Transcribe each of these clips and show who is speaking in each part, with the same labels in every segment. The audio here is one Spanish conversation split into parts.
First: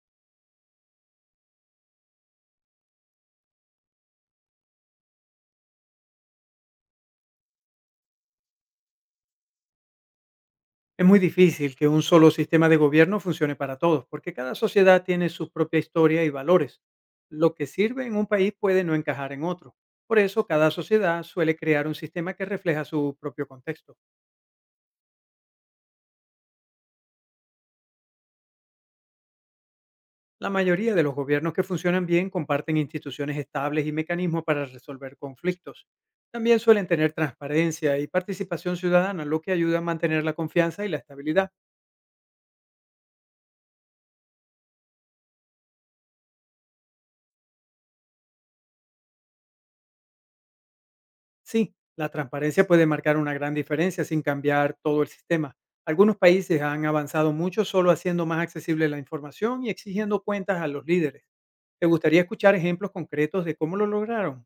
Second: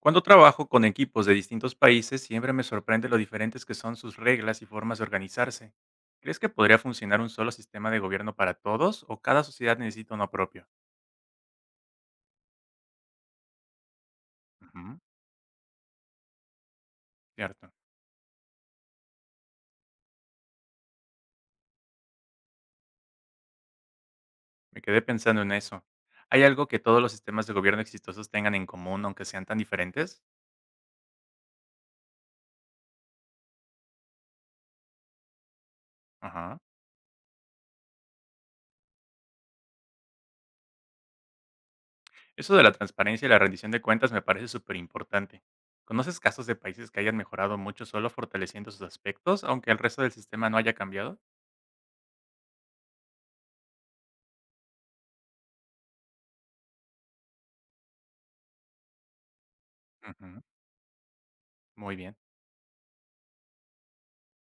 Speaker 1: Cuando trabajo con equipos de distintos países, siempre me sorprende lo diferentes que son sus reglas y formas de organizarse. ¿Crees que podría funcionar un solo sistema de gobierno para todos o cada sociedad necesita uno propio?
Speaker 2: Es muy difícil que un solo sistema de gobierno funcione para todos, porque cada
Speaker 1: Ujú.
Speaker 2: sociedad tiene su propia historia y valores. Lo que
Speaker 1: Cierto.
Speaker 2: sirve en un país puede no encajar en otro. Por eso, cada sociedad suele crear un sistema que refleja su propio contexto.
Speaker 1: Me quedé pensando en eso. ¿Hay algo que todos los sistemas de gobierno exitosos tengan en común, aunque sean tan diferentes?
Speaker 2: La mayoría de los gobiernos que funcionan bien comparten instituciones estables y mecanismos para resolver conflictos. También
Speaker 1: Ajá.
Speaker 2: suelen tener transparencia y participación ciudadana, lo que ayuda a mantener la confianza y la estabilidad.
Speaker 1: Eso de la transparencia y la rendición de cuentas me parece súper importante. ¿Conoces casos de países que hayan mejorado mucho solo fortaleciendo sus aspectos, aunque el resto del sistema no haya cambiado?
Speaker 2: Sí, la transparencia puede marcar una gran diferencia sin cambiar todo el sistema. Algunos países han avanzado mucho solo haciendo más accesible la información y exigiendo
Speaker 1: Ujú.
Speaker 2: cuentas a los líderes. ¿Te
Speaker 1: Muy bien.
Speaker 2: gustaría escuchar ejemplos concretos de cómo lo lograron?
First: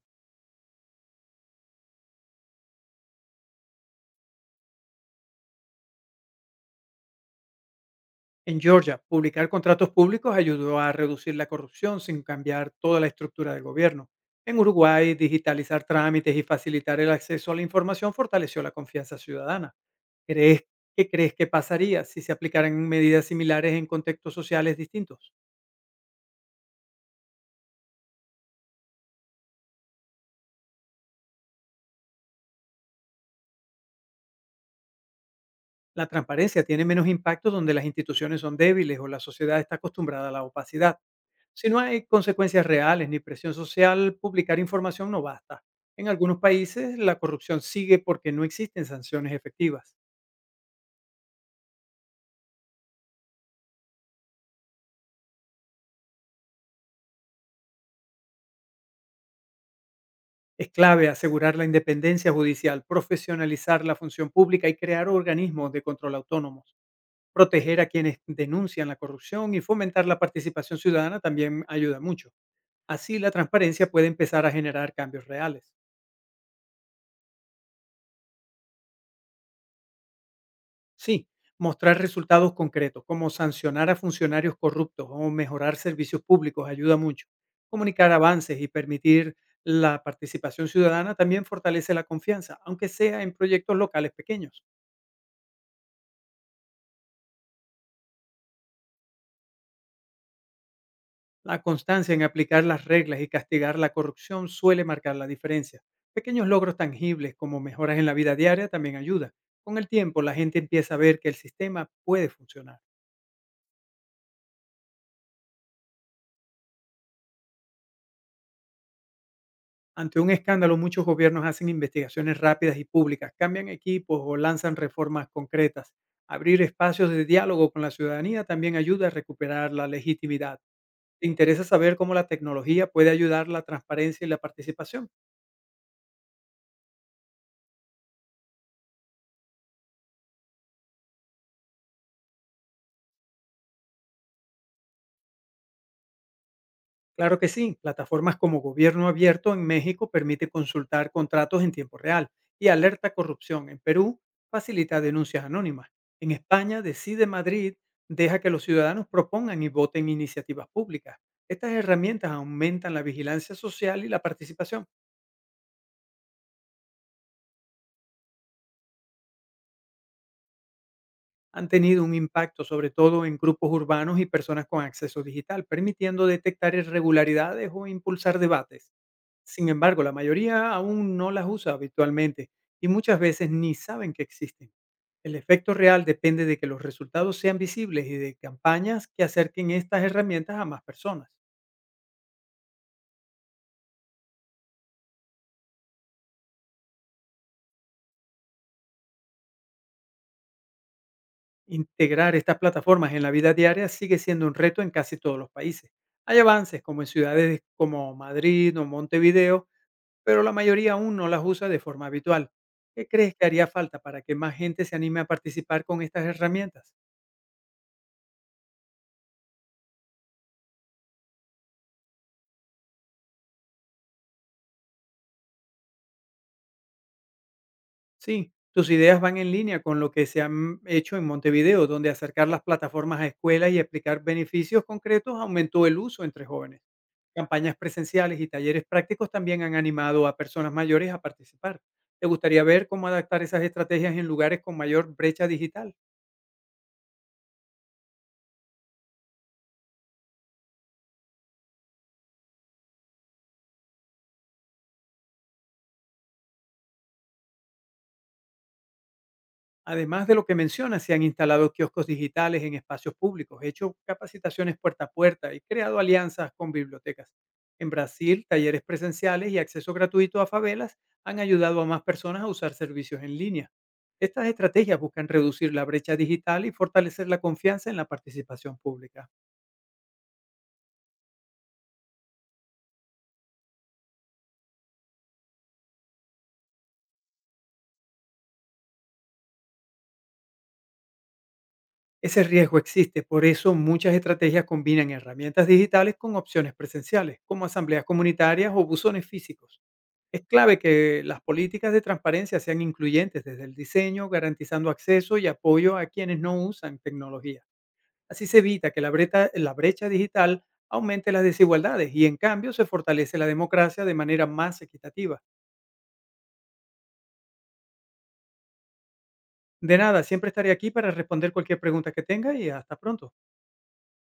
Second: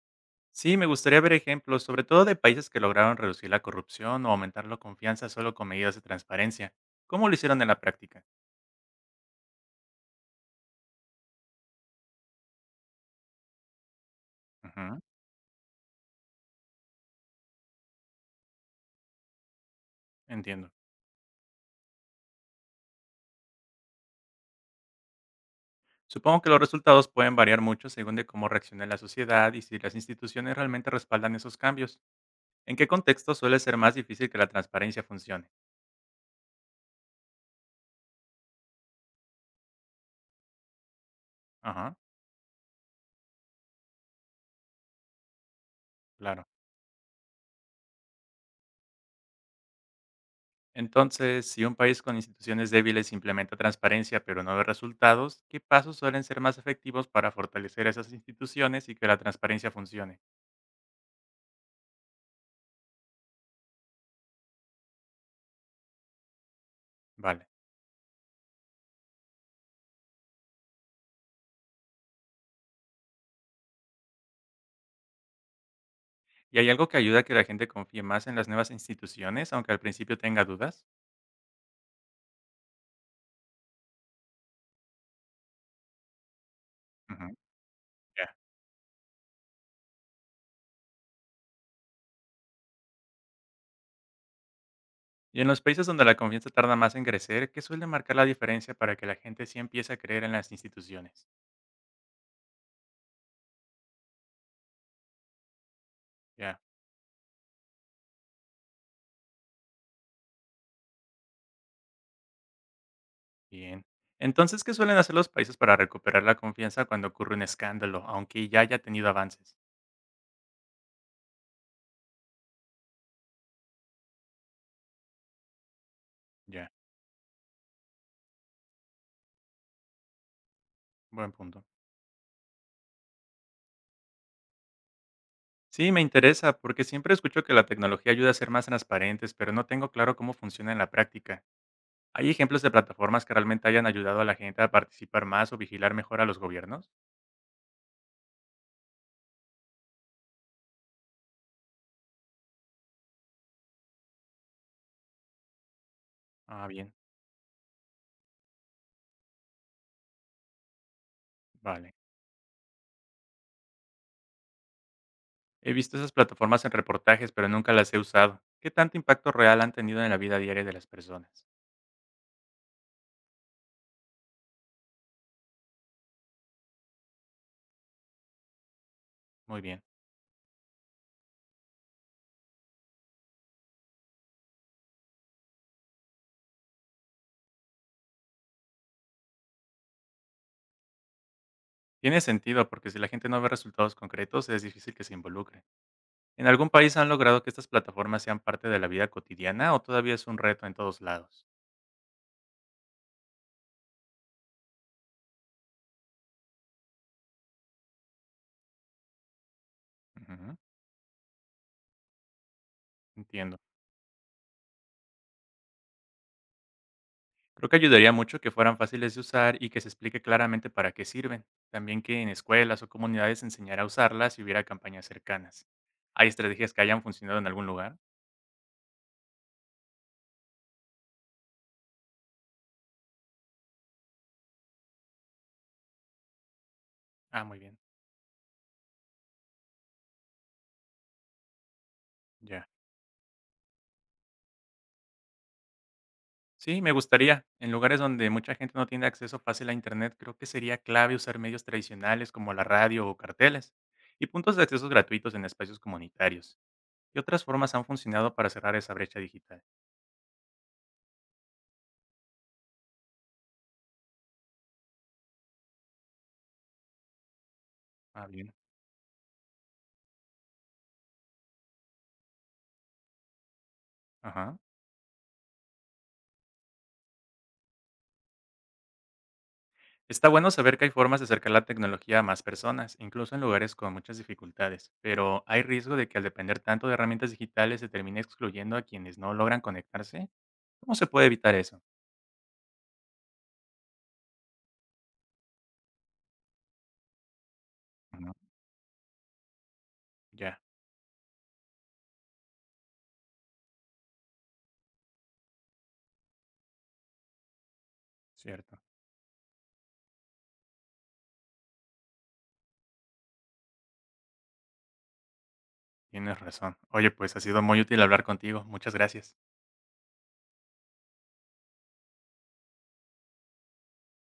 Speaker 1: Sí, me gustaría ver ejemplos, sobre todo de países que lograron reducir la corrupción o aumentar la confianza solo con medidas de transparencia. ¿Cómo lo hicieron en la práctica?
Speaker 2: En Georgia, publicar contratos públicos ayudó a reducir la corrupción sin cambiar toda la estructura del gobierno. En
Speaker 1: Ujú,
Speaker 2: Uruguay, digitalizar trámites y facilitar el acceso a la información fortaleció la confianza ciudadana. ¿Crees,
Speaker 1: entiendo.
Speaker 2: ¿Qué crees que pasaría si se aplicaran medidas similares en contextos sociales distintos?
Speaker 1: Supongo que los resultados pueden variar mucho según de cómo reaccione la sociedad y si las instituciones realmente respaldan esos cambios. ¿En qué contexto suele ser más difícil que la transparencia funcione?
Speaker 2: La transparencia tiene menos impacto donde las instituciones son débiles o la sociedad está acostumbrada a la opacidad. Si no
Speaker 1: Ajá,
Speaker 2: hay consecuencias reales ni presión social, publicar información no basta. En algunos
Speaker 1: claro.
Speaker 2: países la corrupción sigue porque no existen sanciones efectivas.
Speaker 1: Entonces, si un país con instituciones débiles implementa transparencia pero no ve resultados, ¿qué pasos suelen ser más efectivos para fortalecer esas instituciones y que la transparencia funcione?
Speaker 2: Es clave asegurar la independencia judicial, profesionalizar la función pública y crear organismos de control autónomos.
Speaker 1: Vale.
Speaker 2: Proteger a quienes denuncian la corrupción y fomentar la participación ciudadana también ayuda mucho. Así la transparencia puede empezar a generar cambios reales.
Speaker 1: ¿Y hay algo que ayuda a que la gente confíe más en las nuevas instituciones, aunque al principio tenga dudas?
Speaker 2: Sí, mostrar resultados concretos, como sancionar a funcionarios corruptos o mejorar servicios públicos, ayuda mucho.
Speaker 1: Ujú,
Speaker 2: Comunicar
Speaker 1: ya.
Speaker 2: avances y permitir la participación ciudadana también fortalece la confianza, aunque sea en proyectos locales pequeños.
Speaker 1: Y en los países donde la confianza tarda más en crecer, ¿qué suele marcar la diferencia para que la gente sí empiece a creer en las instituciones?
Speaker 2: La constancia en aplicar las reglas y castigar la corrupción suele marcar la diferencia. Pequeños
Speaker 1: Ya,
Speaker 2: logros tangibles como mejoras en la vida diaria también ayuda. Con el tiempo, la gente empieza a ver que el sistema puede funcionar.
Speaker 1: bien. Entonces, ¿qué suelen hacer los países para recuperar la confianza cuando ocurre un escándalo, aunque ya haya tenido avances?
Speaker 2: Ante un escándalo, muchos gobiernos hacen investigaciones rápidas y públicas, cambian equipos o lanzan reformas concretas. Abrir
Speaker 1: Ya,
Speaker 2: espacios de diálogo con la ciudadanía también ayuda a recuperar la legitimidad. ¿Te
Speaker 1: buen
Speaker 2: interesa
Speaker 1: punto.
Speaker 2: saber cómo la tecnología puede ayudar la transparencia y la participación?
Speaker 1: Sí, me interesa, porque siempre escucho que la tecnología ayuda a ser más transparentes, pero no tengo claro cómo funciona en la práctica. ¿Hay ejemplos de plataformas que realmente hayan ayudado a la gente a participar más o vigilar mejor a los gobiernos?
Speaker 2: Claro que sí, plataformas como Gobierno Abierto en México permite consultar contratos en tiempo real y Alerta Corrupción en Perú facilita denuncias anónimas. En
Speaker 1: Ah,
Speaker 2: España,
Speaker 1: bien,
Speaker 2: Decide Madrid deja que los ciudadanos propongan y voten iniciativas públicas. Estas
Speaker 1: vale.
Speaker 2: herramientas aumentan la vigilancia social y la participación.
Speaker 1: He visto esas plataformas en reportajes, pero nunca las he usado. ¿Qué tanto impacto real han tenido en la vida diaria de las personas?
Speaker 2: Han tenido un impacto sobre todo en grupos urbanos y personas con acceso digital, permitiendo detectar irregularidades o impulsar debates.
Speaker 1: Muy
Speaker 2: Sin
Speaker 1: bien.
Speaker 2: embargo, la mayoría aún no las usa habitualmente y muchas veces ni saben que existen. El efecto real depende de que los resultados sean visibles y de campañas que acerquen estas herramientas a más personas.
Speaker 1: Tiene sentido, porque si la gente no ve resultados concretos, es difícil que se involucre. ¿En algún país han logrado que estas plataformas sean parte de la vida cotidiana o todavía es un reto en todos lados?
Speaker 2: Integrar estas plataformas en la vida diaria sigue siendo un reto en casi todos los países. Hay avances como en ciudades como Madrid o Montevideo, pero la
Speaker 1: Ujú.
Speaker 2: mayoría aún no las usa de forma habitual. ¿Qué crees que
Speaker 1: Entiendo.
Speaker 2: haría falta para que más gente se anime a participar con estas herramientas?
Speaker 1: Creo que ayudaría mucho que fueran fáciles de usar y que se explique claramente para qué sirven. También que en escuelas o comunidades se enseñara a usarlas si hubiera campañas cercanas. ¿Hay estrategias que hayan funcionado en algún lugar?
Speaker 2: Sí, tus ideas van en línea con lo que se han hecho en Montevideo, donde acercar las plataformas a escuelas y explicar beneficios concretos aumentó el uso entre jóvenes.
Speaker 1: Ah, muy
Speaker 2: Campañas
Speaker 1: bien.
Speaker 2: presenciales y talleres prácticos también han animado a personas mayores a participar. ¿Te gustaría
Speaker 1: Ya.
Speaker 2: ver cómo adaptar esas estrategias en lugares con mayor brecha digital?
Speaker 1: Sí, me gustaría. En lugares donde mucha gente no tiene acceso fácil a Internet, creo que sería clave usar medios tradicionales como la radio o carteles y puntos de acceso gratuitos en espacios comunitarios. ¿Qué otras formas han funcionado para cerrar esa brecha digital?
Speaker 2: Además de lo que menciona, se han instalado kioscos digitales en espacios públicos, hecho capacitaciones puerta a puerta y creado alianzas con bibliotecas. En
Speaker 1: Ah,
Speaker 2: Brasil,
Speaker 1: bien.
Speaker 2: talleres presenciales y acceso gratuito a favelas han ayudado a más personas a usar servicios en línea. Estas
Speaker 1: Ajá.
Speaker 2: estrategias buscan reducir la brecha digital y fortalecer la confianza en la participación pública.
Speaker 1: Está bueno saber que hay formas de acercar la tecnología a más personas, incluso en lugares con muchas dificultades, pero ¿hay riesgo de que al depender tanto de herramientas digitales se termine excluyendo a quienes no logran conectarse? ¿Cómo se puede evitar eso?
Speaker 2: Ese riesgo existe, por eso muchas estrategias combinan herramientas digitales con opciones presenciales, como asambleas
Speaker 1: Ujú.
Speaker 2: comunitarias o buzones físicos. Es
Speaker 1: Ya,
Speaker 2: clave que las políticas de transparencia sean incluyentes desde el diseño, garantizando acceso y apoyo a quienes no usan tecnología. Así se
Speaker 1: cierto.
Speaker 2: evita que la brecha digital aumente las desigualdades y en cambio se fortalece la democracia de manera más equitativa.
Speaker 1: Tienes razón. Oye, pues ha sido muy útil hablar contigo. Muchas gracias.
Speaker 2: De nada, siempre estaré aquí para responder cualquier pregunta que tenga y hasta pronto.